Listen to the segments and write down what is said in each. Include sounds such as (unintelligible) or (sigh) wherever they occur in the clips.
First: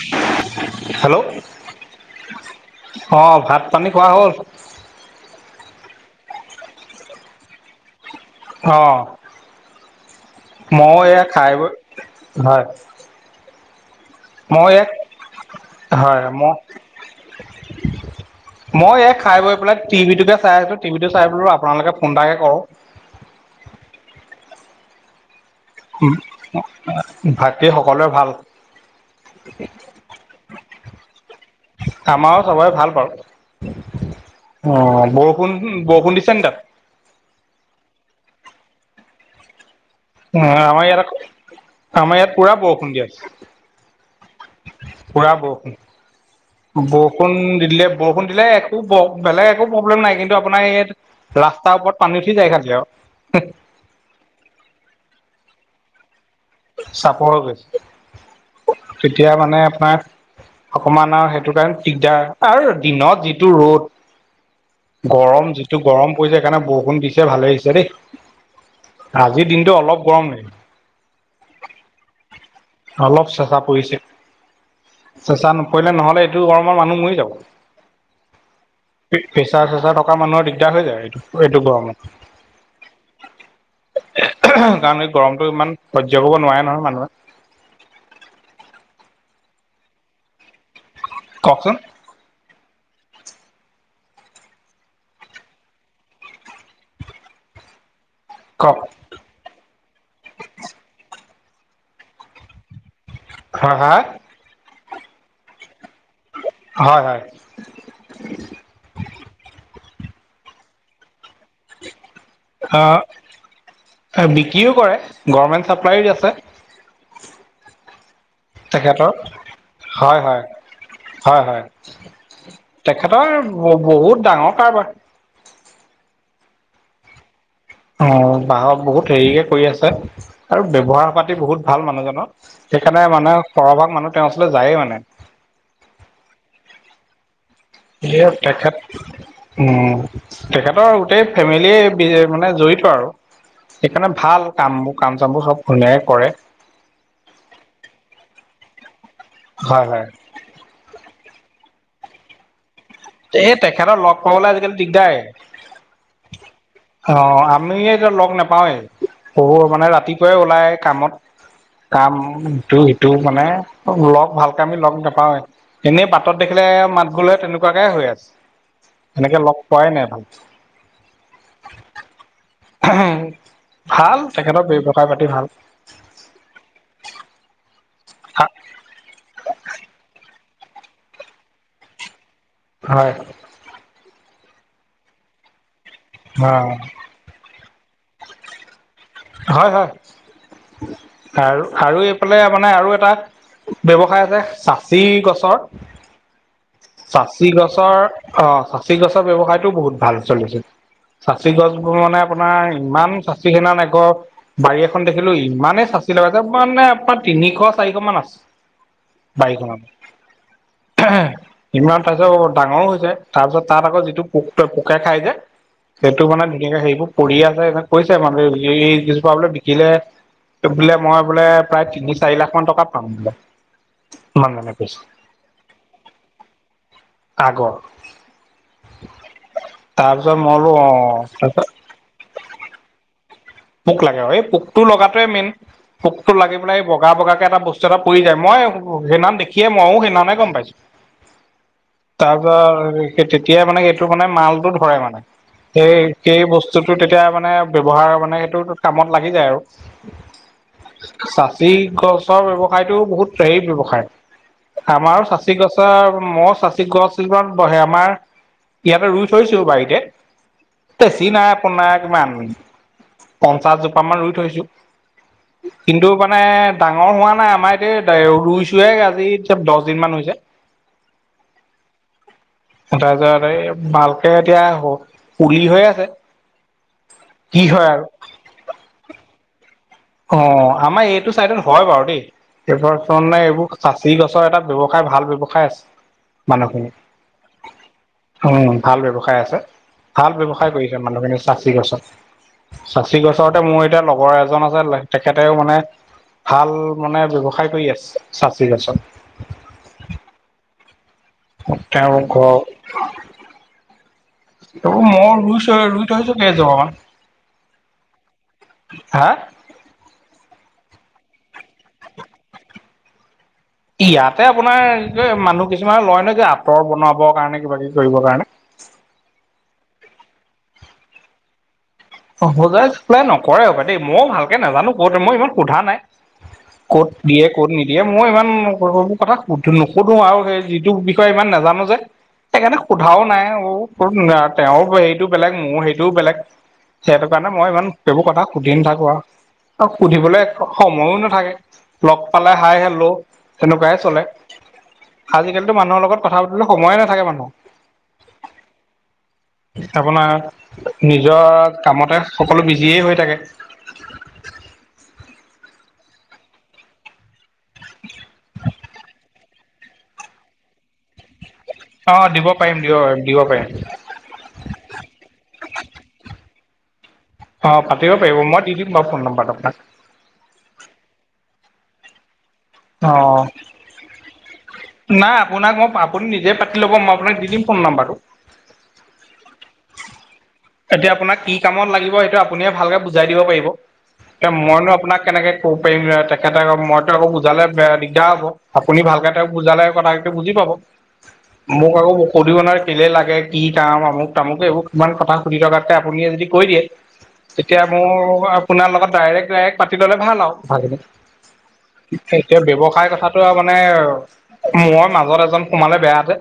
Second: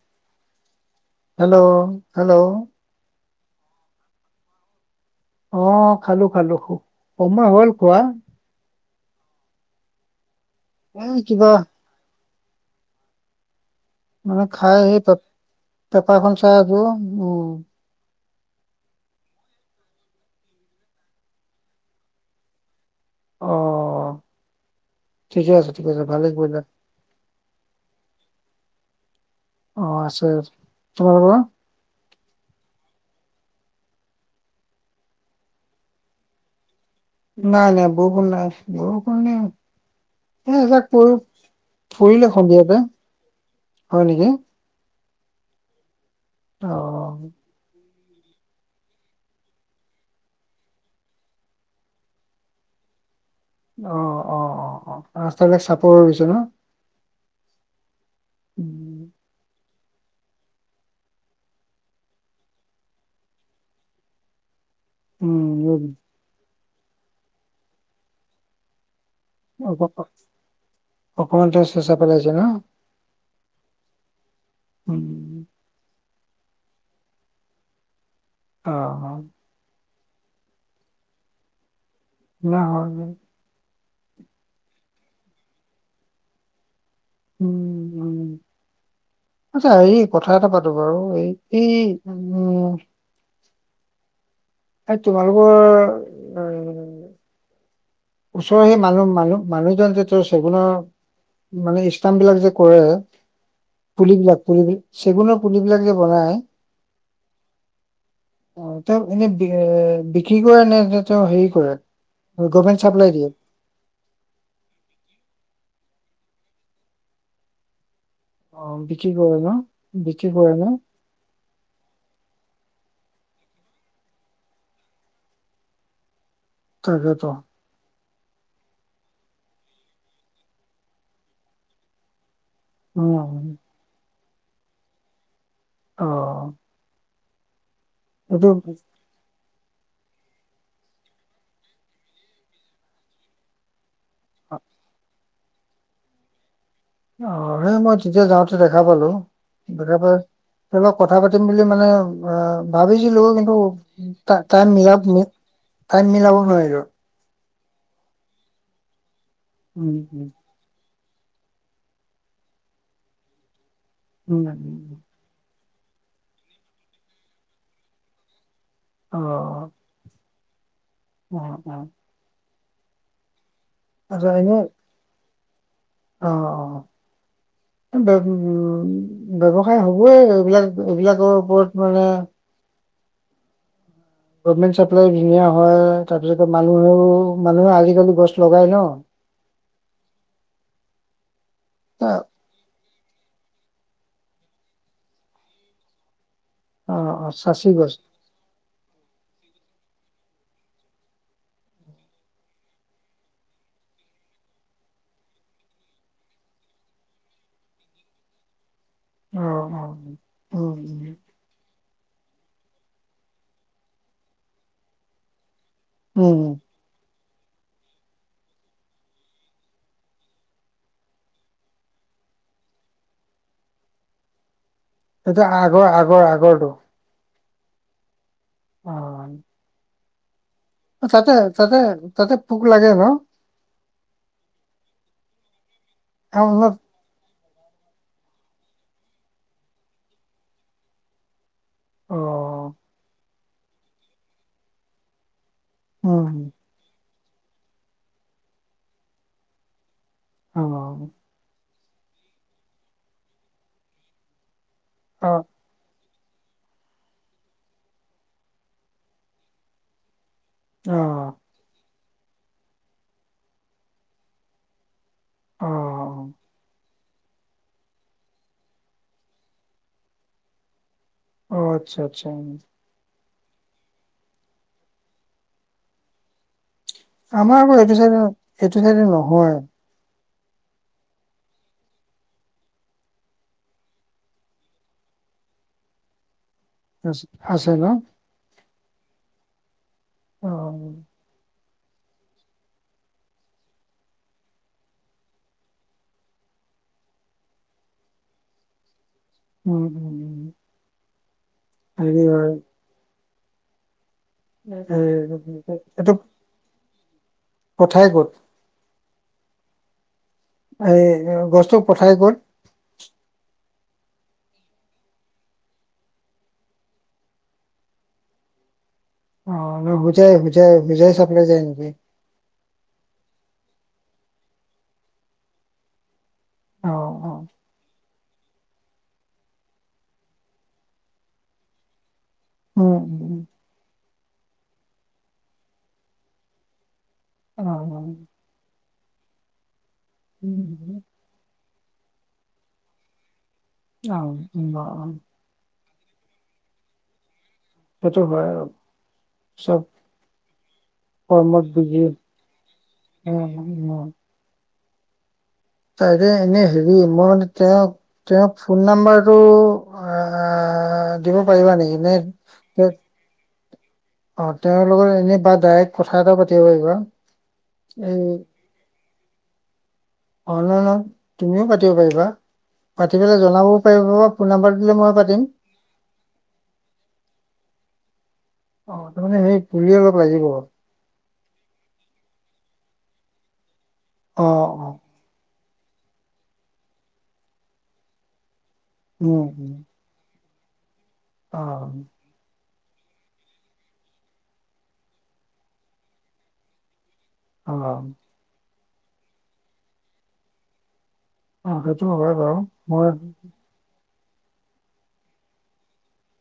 অ, ' hello hello অ ভাত পানী খোৱা হ'ল অ খালো খালো সময় হ'ল খোৱা অ ময় এ এয়া কিবা খাই ব হয় মানে মই খাই ইয়াক সেই হয় তেেপাখন চা মই য উ মই এই খাই গৈ পেলাই টিভি োকে চাই আছো টিভি টো চাই পেল আপোনালোকে ফোন এাকে কৰো অ ঠিকে আছে ঠিকে আছে ভালেই কৰিলা ভাতৃ সকলোৰে ভাল অ আছে তোমাৰ পৰা আমাৰো সবে ভাল পাওঁ অ বৰষুণ বৰষুণ দিছে নি তাত নাই নাই বক নাই আ ব ক ন এ আমাৰ যাক ইয়াত আকৌ আমাৰ ইয়াত ফুৰিলে পুৰা সন্ধিয়াতে বৰষুণ দি আছে হয় নেকি? পুৰা বৰষুণ অ বৰষুণ দিলে বৰষুণ দিলে একো বেলেগ একো প্ৰব্লেম নাই কিন্তু আপোনাৰ ইয়াত ৰাস্তাৰ ওপৰত পানী উঠি যায় খালী আৰু অ, ' অ, ' অ, ' অ, 'ৰাস্তা বিিলাক চাপৰ পিছ ন' চাপৰ গৈছে উম তেতিয়া মানে আপোনাৰ অকমান আৰু সেইটো কাৰণে দিগদাৰ আৰু দিনত যিটো ৰ'দ গৰম যিটো উম গৰম পৰিছে সেইকাৰণে বৰষুণ দিছে ভালে আহিছে দেই আজিৰ দিনটো অলপ গৰম হ অমান চে চা পেলাইছে ন অলপ চেচা পৰিছে। উম চেঁচা নপৰিলে নহলে এইটো গৰমৰ মানুহ মৰি যাব। অ অ পেচাৰ চেচা থকা মানুহৰ দিগদাৰ হৈ যায় এইটো এইটো গৰমত। নহগৈ (unintelligible) কাৰণ এই গৰমতটো ইমান সহ্য কৰিব নোৱাৰে নহয় মানুহে। উম উম, আচ্ছা হেৰি কথা এটা পাতো বাৰু এই কওকচোন এই উম এই তোমালোকৰ ওচৰৰ সেই কওক মানুহ মানুহ মানুহজন যে তেওঁ চেগুনৰ মানে ইষ্টাম বিলাক যে কৰে হয় হা পুলিবিলাক পুলাক চেগুনৰ পুলিবিলাক যে বনাই,, হয় হয়, অ তেওঁ এনেই এ বিক্ৰী কৰে নে তেওঁ হেৰি কৰে গভমেণ্ট চাপ্লাই দিয়ে? অ বিক্ৰীও কৰে গভমেন্ট চাপ্লাই আছে। অ তেখেতৰ বিক্ৰী কৰে ন হয় বিক্ৰী হয় কৰে ন? হয় হয় তেখেতৰ বহুত ডাঙৰ কাৰবাৰ তাকেতো। অ বাঁহৰ বহুত হেৰিকে কৰি আছে, আৰু ব্যৱহাৰ পাতি বহুত ভাল মানুহজনৰ। সেইকাৰণে মানে অ', সৰভাগ মানুহ তেওঁৰ ওচলৈ যায়ে মানে। অঁ, এয়া টকা (unintelligible) উম তেখেতৰ গোটেই ফেমিলি মানে জড়িত আৰু। সেইকাৰণে ভাল কাম বোৰ কাম চাম বোৰ চব ধুনীয়াইে কৰে। অ সেই মই তেতিয়া যাওঁতে দেখা পালো হয় দেখা হয় পাই তাৰ পৰা কথা পাতিম বুলি মানে অ ভাবিছিলো এই কিন্তু তেখেতৰ লগ পাবলৈ টাইম আজিকালি মিল টাইম মিলাব নোৱাৰিলো। অঁ আমি এতিয়া লগ নাপাওঁৱেই বহু মানে উম উম ৰাতিপুৱাই ওলাই কামত কাম সিটো মানে লগ উম ভালকে আমি লগ উম নাপাওঁয়েই এনেই বাটত দেখিলে মাত গলে তেনেকুৱাকে হৈ আছে। অ এনেকে লগ পোৱাই নাই ভালকে। অঁ অঁ,, ভাল আচ্ছা এনে তেখেতৰ ব্যৱসায় পাতি ভাল। অ অ উম ব্যৱসায় হবই এইবিলাক এইবিলাকৰ ওপৰত মানে হয়,, গভমেণ্ট চাপ্লাই ধুনীয়া হয় তাৰপিছত অ' মানুহেও মানুহে আজিকালি গছ লগাই ন! হয় হয় আৰু আৰু অ এইফালে মানে আৰু এটা ব্যৱসায় আছে চাচি গছৰ অ চাচি গছ গছৰ অ চাচি গছৰ ব্যৱসায়তো বহুত ভাল চলিছে। চাচি গছবোৰ মানে আপোনাৰ ইমান চাচি সেনা নাই বাৰী এখন দেখিলো ইমানেই চাচি লগাই যে মানে আপোনাৰ তিনিশ চাৰিশ মান আছে অ বাইক অ উম উম (unintelligible) ইমান পাৰিছত ডাঙৰো হৈছে তাৰপিছত তাত আকৌ যিটো পোক পোকে খাই যে সেইটো উম মানে ধুনীয়াকে সেইবোৰ পৰি আছে এ কৈছে মানুহে এইজোপা বোলে বিকিলে বোলে মই বোলে প্ৰায় তিনি চাৰি লাখ মান টকা পাম বোলে ইমাননে কৈছো তাৰপাছত আগৰ আগৰ আগৰটো আগৰ (unintelligible) অঁ। (unintelligible) তাৰ পিছত মই বোলো অঁ (unintelligible) (unintelligible) তাতে-তাতে-তাতে পোক লাগে ন? পোক লাগে অ। এই পোকটো লগাটোৱেই মেইন। পোকটো লাগি অলপ পেলাই (unintelligible) বগা-বগাকে এটা বস্তু এটা পৰি যায়। মই সেইদিনাখন দেখিয়ে মইও সেইদিনাখনে গম পাইছোঁ। (unintelligible) অ তাৰপৰা সেই তেতিয়াই মানে এইটো মানে মালটো ধৰে মানে। সেই-সেই উম বস্তু (inaudible) বস্তুটো তেতিয়া মানে ব্যৱহাৰ মানে সেইটো কামত লাগি যায় আৰু। অ (unintelligible) চাচি গছৰ ব্যৱসায়তো বহুত হেৰি ব্যৱসায়। আমাৰো অ চাচি গছ (unintelligible) (unintelligible) মইও চাচি গছ এজোপা (inaudible) আমাৰ ইয়াতে ৰুই থৈছো বাৰীতে। অ (unintelligible) বেছি নাই আপোনৰ কিমান (unintelligible) পঞ্চাছ জোপা মান ৰুই থৈছো। অ কিন্তু মানে (unintelligible) ডাঙৰ হোৱা নাই। আমাৰ এতিয়া ৰুইছোহে আজি দহদিন মান হৈছে। (unintelligible) অঁ! আচ্ছা-আচ্ছা, উম। (unintelligible) তাৰপিছত এই ভালকে এতিয়া পুলি হৈ আছে। (unintelligible) কি আমাৰ আকৌ হয় এইটো আৰু চাইডে, এইটো চাইডে নহয়। (unintelligible) অঁ! আমাৰ এইটো চাইডত হয় বাৰু দেই। (unintelligible) এইব তানে (unintelligible) এইবোৰ চাচি গছৰ এটা ব্যৱসায় ভাল ব্যৱসায় আছে মানুহখিনিৰ। (unintelligible) আছে ন? উম! ভাল ব্যৱসায় আছে। ভাল অ ব্যৱসায় কৰিছে মানুহখিনিয়ে (unintelligible) চাচি গছত। চাচি গছতে মোৰ এতিয়া লগৰ এজন আছে (unintelligible) তেখেতেও মানে ভাল মানে ব্যৱসায় কৰি আছে চাচি গছৰ। (unintelligible) উম-উম-উম। (unintelligible) তেওঁৰ ঘৰ (unintelligible) (unintelligible) এই মই ৰুইছোহে ৰুই এইটো থৈছোঁ কেইজোপামান। পঠাই ক'ত? (unintelligible) (inaudible) হা? এই গছটো পঠাই ক'ত? (unintelligible) ইয়াতে আপোনাৰ কি কয় মানুহ কিছুমানে লয় ন, যে আঁতৰ বনাবৰ কাৰণে, কিবাকিবি কৰিবৰ কাৰণে। (unintelligible) অঁ (unintelligible) হুজাই-হুজাই-হুজাই চাপ্লাই যায় নেকি? অ সোজাই চপ্লাই নকৰে হপাই দেই। ময়ো ভালকে নাজানো কত মই ইমান সোধা নাই। (unintelligible) অ ক'ত অ দিয়ে ক'ত নিদিয়ে? মই ইমান (unintelligible) (unintelligible) সেইবোৰ কথা নোসোধো আৰু সেই যিটো বিষয়ে ইমান নাজানো যে (unintelligible) সেইকাৰণে উম সোধাও উম নাই। অ (unintelligible) তেওঁৰ সেইটো বেলেগ, মোৰ সেইটোও বেলেগ। সেইটো কাৰণে অ মই ইমান সেইবোৰ কথা সুধি নাথাকো আৰু (inaudible) আৰু সুধিবলৈ সময়ো নাথাকে। লগ পালে হাই হেল্লো তেনেকুৱাই অ চলে। অ অ আজিকালিতো মানুহৰ লগত (unintelligible) কথা পাতিবলে সময় নাথাকে মানুহ। (unintelligible) সেইটো হয় আৰু চব (inaudible) আপোনাৰ নিজৰ কামতে (unintelligible) সকলো বিজিয়ে হৈ থাকে। উম-উম (unintelligible) তাই এনেই হেৰি মই মানে তেওঁক (unintelligible) তেওঁক ফোন নাম্বাৰটো আহ (unintelligible) দিব পাৰিবা নেকি? অ নে দিব পাৰিম দিব পাৰিম দিব পাৰিম (unintelligible) অঁ! তেওঁৰ লগত এনেই বা ডাইৰেক্ট কথা এটা পাতিব পাৰিবা? (unintelligible) অঁ! পাতিব এই পাৰিব। মই দি দিম বাৰু ফোন নাম্বাৰটো আপোনাক। (unintelligible) অনলাইনত তুমিও পাতিব পাৰিবা। অ পাতি পেলাই জনাবও পাৰিবা বা ফোন নাম্বাৰ দিলে মই নাই পাতিম আপোনাক মই আপুনি নিজে পাতি ল'ব মই আপোনাক দি দিম ফোন নাম্বাৰটো। অ তাৰ মানে সেই পুলয়ে অলপ লাগিব। এতিয়া আপোনাক কি কামত লাগিব সেইটো আপুনি ভালকে বুজাই দিব পাৰিব অ এতিয়া মইনো আপোনাক। কেনেকে কব পাৰিম তেখেতে আকৌ মইতো আকৌ বুজালে দিগদাৰ হ'ব। আপুনি ভালকে উম তেওঁক উম বুজালে কথাটো বুজি পাব অ মোক আৰু সোধিব ন কেলে লাগে কি কাম আমুক তামুক এইবোৰ কিমান কথা, সুধি টকাতকে আপুনিয়ে যদি কৈ দিয়ে অ তেতিয়া মোক আপোনাৰ লগত ডাইৰেক্ট ডাইৰেক্ট পাতি ল'লে ভাল আৰু ভাল অ সেইটো হয় বাৰু এতিয়া মই ব্যৱসায় কথাটো আৰু মানে মই মাজত এজন সোমালে বেয়া যে।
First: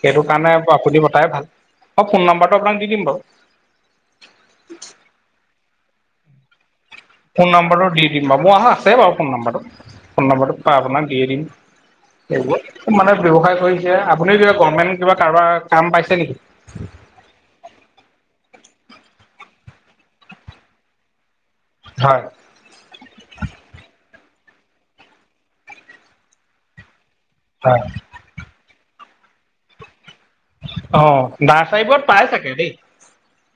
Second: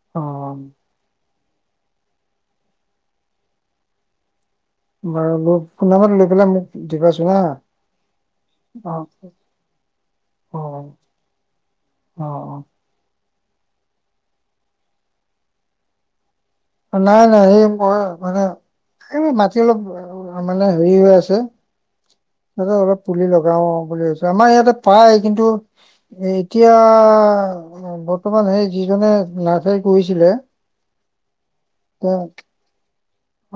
সেইটো কাৰণে অ আপুনি বতাই ভাল মই ফোন নম্বাৰটো আপোনাক দি দিম বাৰু (inaudible) বাৰু মোক ফোন নাম্বাৰটো লৈ পেল মোক। দিবাচোন হা ফোন নাম্বৰটো দি দিম বাৰু মোৰ আছে অ', বাৰু ফোন নম্বাৰটো ফোন নম্বাৰটো পাই আপোনাক দিয়ে দিম। অ অ খুব মানে ব্যৱসায় কৰিছে আপুনি কিবা গভৰ্মেণ্ট কিবা কাৰোবাৰ কাম পাইছে নেকি। নাই নাই এই মই মানে এইবোৰ মাটি অলপ মানে হেৰি হৈ আছে। হয়। ততে অলপ পুলি লগাও বুলি কৈছে আমাৰ ইয়াতে পায় কিন্তু এ এতিয়া হয়। বৰ্তমান সেই যিজনে নাৰ্চাৰী কৰিছিলে। অ নাৰ্চাৰী বোৰত তেওঁ পাই চাগে দেই।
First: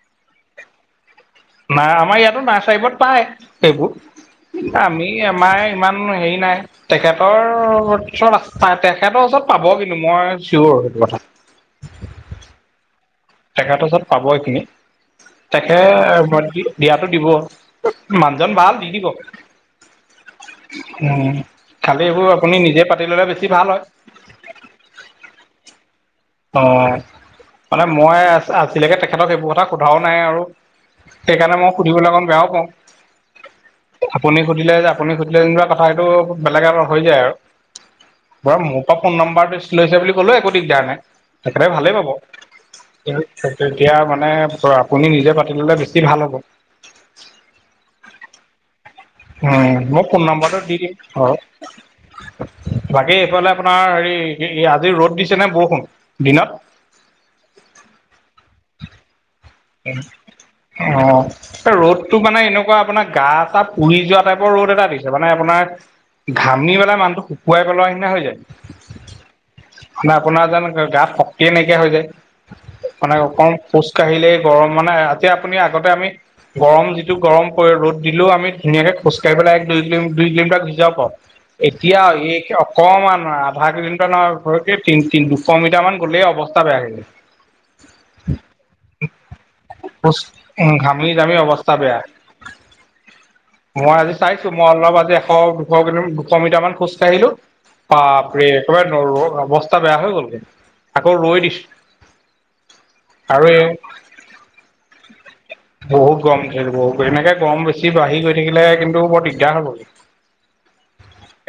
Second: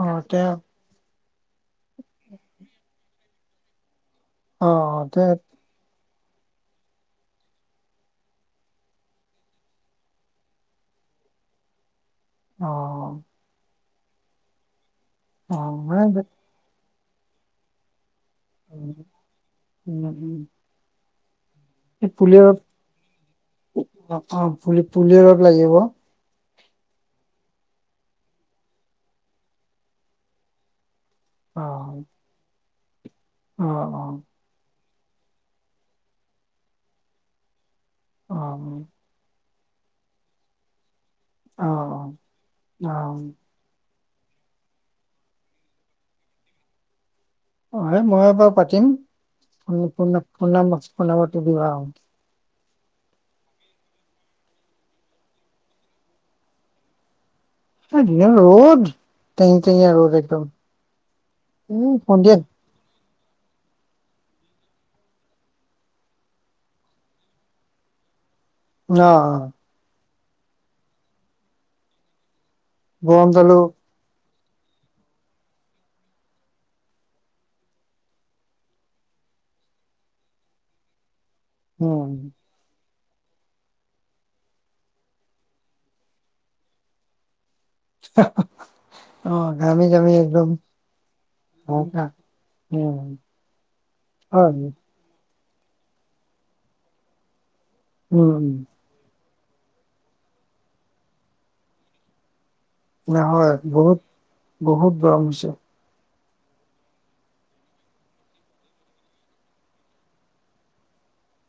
অ তে না আমাৰ ইয়াতো নাৰ্চাৰীবোৰত পায় অ', সেইবোৰ আমি অ তেওঁ আমাৰ ইমান হেৰি নাই। তেখেতৰ চৰত তেখেতৰ ওচৰত পাব কিন্তু মই চিয়ৰ সেইটো কথা। অ তেখেতৰ ওচব পাব এইখিনি অ', তেখে মানে ম দিয়াতটো দিব। মানুহজন ভাল দি উম, দিব উম, খালী এই এইবোৰ পুলি অলপ আপুনি নিজে পাতি ল'লে বেছি ভাল হয়। অ পুলি পুলি অলপ লাগিব। অ মানে মই আজিলৈকে তেখেতক সেইবোৰ কথা সোধাও নাই আৰু সেইকাৰণে মই অ', সুধিবলৈ অকণ বেয়াও পাওঁ। অ', অ', আপুনি সুধিলে যে আপুনি সুধিলে যেনিবা কথা সেইটো বেলেগ এ হৈ যায় আৰু বৰা মোৰ পৰা ফোন নম্বৰটো লৈছে বুলি ক'লো একো দিগদাৰ নাই। তেখেতে অ', ভালেই পাব। অ', অ'। তেতিয়া মানে আপুনি নিজে পাতি ল'লে বেছি ভাল হ'ব। অ হে মই এ বাৰু পাতিম। উ মই ফোন নাম্বাৰটো দি দিম। ফোন-ফোন-ফোন-ফোন দিবা আৰু বাকী এইফালে আপোনাৰ হেৰি আজি ৰ'দ দিছে নে বৰষুণ দিনত। দিনত ৰ'দ টেং টেঙীয়া ৰ'দ একদম অ উম ৰ'দটো সন্ধিয়া মানে এনেকুৱা আপোনাক গা চা পুৰি যোৱা টাইপৰ ৰ'দ এটা দিছে মানে আপোনাৰ ঘামি পেলাই মানুহটো শুকুৱাই পেলোৱা নিচিনা হৈ যায়। ন মানে আপোনাৰ যেন গাত শক্তিয়ে নাইকিয়া হৈ যায় মানে গৰম অকণ দালো খোজ কাঢ়িলেই গৰম মানে এতিয়া আপুনি আগতে আমি গৰম যিটো গৰম পৰে ৰ'দ দিলেও আমি ধুনীয়াকে খোজ কাঢ়ি পেলাই এক-দুই কিলোমি দুই কিলোমিটাৰ গুচি যাব পাৰো। এতিয়া উম এই অ অকমান অ আধা কিলোমিটাৰ নহয় ভয়ক তিনি তিনি দুশ মিটাৰ মান গ'লেই অৱস্থা বেয়া হৈ যায়। হে উম ঘামি-জামি অৱস্থা বেয়া। হাহাকাৰ। উম মই আজি চাইছো হয় মই অলপ আজি এশ দুশ কিলো দুশ মিটাৰ মান খোজ কাঢ়িলো উম বাপৰে, একেবাৰে ৰদত অৱস্থা বেয়া হৈ গ'লগে আকৌ ৰৈ দিছো। আৰু নহয় এই বহুত বহুত গৰম হৈছে। বহুত গৰম উঠে বহুত এনেকে গৰম বেছি বাঢ়ি গৈ থাকিলে কিন্তু বৰ দিগদাৰ হ'বগে।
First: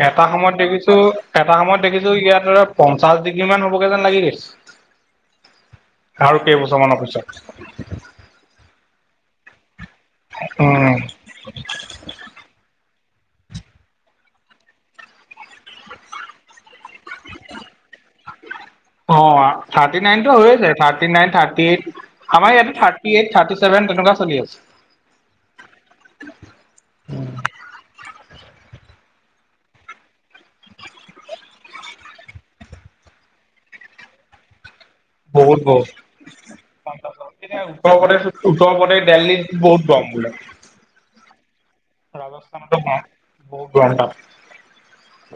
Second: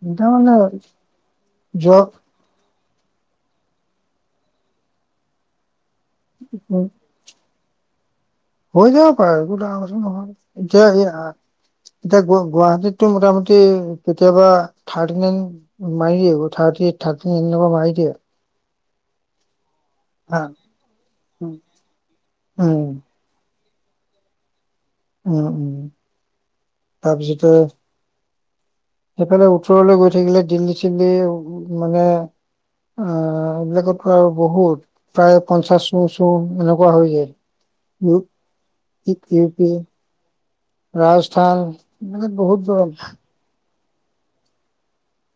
এটা তাৰ মানে সময়ত দেখিছো এটা সময়ত যোৱা দেখিছো ইয়াত ধৰি লক পঞ্চাশ ডিগ্ৰী মান হ'বগে যেন লাগি গৈছে আৰু উম, কেইবছৰমানৰ পিছত। (unintelligible) হৈ যাব পাৰে, একো ডাঙৰ কথা নহয় উম এতিয়া সেই হা এতিয়া গু গুৱাহাটীতটো মোটামুটি কেতিয়াবা থাৰ্টি নাইন মাৰি দিয়ে থাৰ্টি এইট থাৰ্টি নাইন এনেকোৱা মাৰি দিয়ে। অ থাৰ্টি নাইনটো হা হৈয়ে যায় থাৰ্টি নাইন, থাৰ্টি এইট, আমাৰ ইয়াতে উম, থাৰ্টি এইট, থাৰ্টি চেভেন, তেনেকোৱা চলি আছে। উম উম তাৰপিছতে সেইফালে উত্তৰলৈ গৈ থাকিলে দিল্লী-চিল্লী মানে অ, এইবিলাকত আৰু বহুত, প্ৰায় বহুত পঞ্চাশ বহুত ওচৰ এনেকোৱা হয়গে। এতিয়া উত্তৰ প্ৰদেশ উত্তৰ প্ৰদেশ দিল্লীত পি, বহুত গৰম বোলে। ৰাজস্থান এইবিলাকত বহুত ৰাজস্থানতো গৰম। কম বহুত গৰম তাত।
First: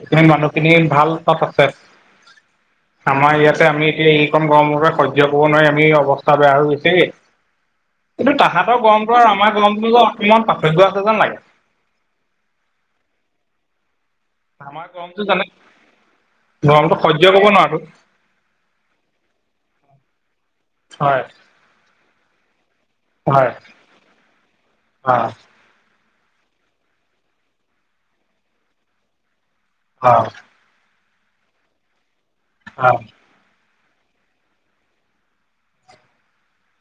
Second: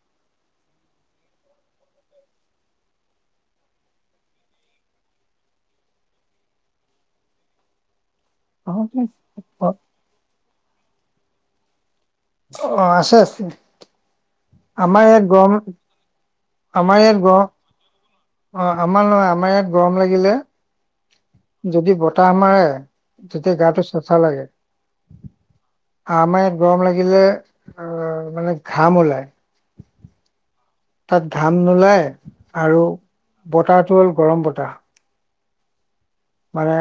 সেই মানুহখিনি ভাল তাত আছে আমাৰ ইয়াতে আমি এতিয়া এইকণ গৰমৰ পৰা সহ্য কৰিব নোৱাৰি আমি অৱস্থা বেয়া হৈ গৈছে। কিন্তু তাহাঁতৰ আহোঁতে গৰমতো আৰু আমাৰ অ', গৰমতো যে অকমান পাৰ্থক্য আছে যেন লাগে। অ, আছে আছে। আমাৰ গৰমটো ইয়াত জানে গৰম গৰমটো আমাৰ ইয়াত সহ্য কৰিব নোৱাৰো গৰম অ আমাৰ নহয়, আমাৰ ইয়াত গৰম লাগিলে হয়। যদি বতাহ মাৰে হয় তেতিয়া গাটো চেচা লাগে। অ। আমাৰ ইয়াত গৰম লাগিলে আহ মানে ঘাম ওলায়। অ। তাত ঘাম নোলায় আৰু অ বতাহতো হ'ল গৰম বতাহ। মানে,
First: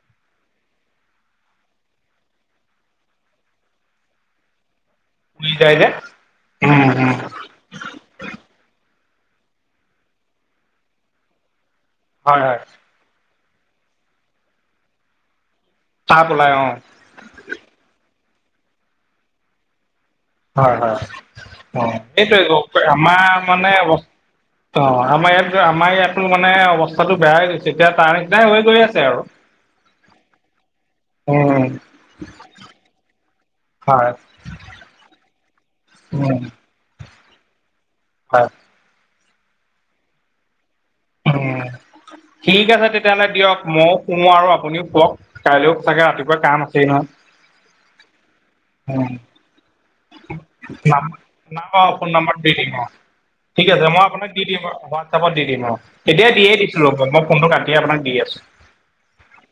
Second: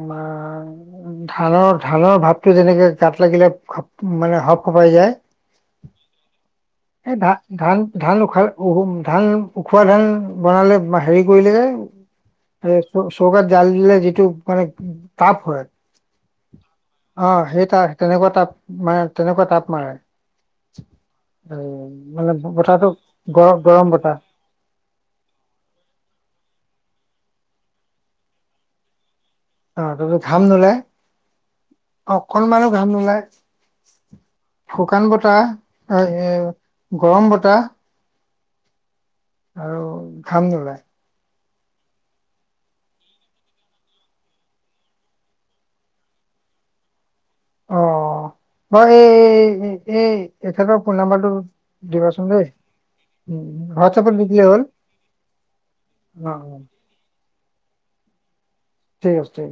আমাৰ অ ধানৰ ধানৰ ভাৱটো যেনেকে গাত লাগিলে মানে হপ খপাই যায় কি যায় যে উ উ এই ধা ধান ধান উখাল ধান উখোৱ ধান বনালে হেৰি কৰিলে যে হয় হয় এই চৌকাত জাল দিলে যিটো মানে তাপ হয় তাপ ওলাই অ। অহ, সেই তাৰ তেনেকুৱা তাপ মানে, তেনেকুৱা তাপ মাৰে। হয় হয়, অহ, মানে এইটোৱে বতাহটো আমাৰ গৰম মানে। গৰম বতাহ অহ, আমাৰ ইয়াত, আমাৰ ইয়াতো মানে অৱস্থাটো বেয়া হৈ গৈছে। এতিয়া তাৰ নিচিনাই হৈ গৈ আছে আৰু। অহ, তুমি ঘাম নোলাই, উম অকণমানো ঘাম নোলাই। হয় শুকান বতাহ, এ উম গৰম বতাহ। হয় আৰু ঘাম নোলাই উম ঠিক আছে তেতিয়াহ'লে দিয়ক মইও শুও আৰু আপুনিও শুৱক কাইলৈও চাগে ৰাতিপুৱা কাম আছেই নহয়। অহ হয় উম, এই এই তেখেতৰ ফোন নাম নাম্বাৰটো নাম অ ফোন দিবাচোন নাম্বাৰটো দেই। দি দিম অ ঠিক আছে মই হোৱাটছএপত আপোনাক দি দিলেই দিম হ'ল হোৱাটপত দি দিম আৰু অ এতিয়া অ দিয়েই দি ৰ'ব মই ফোনটো কাটি আপোনাক দি আছোঁ ঠিক আছে।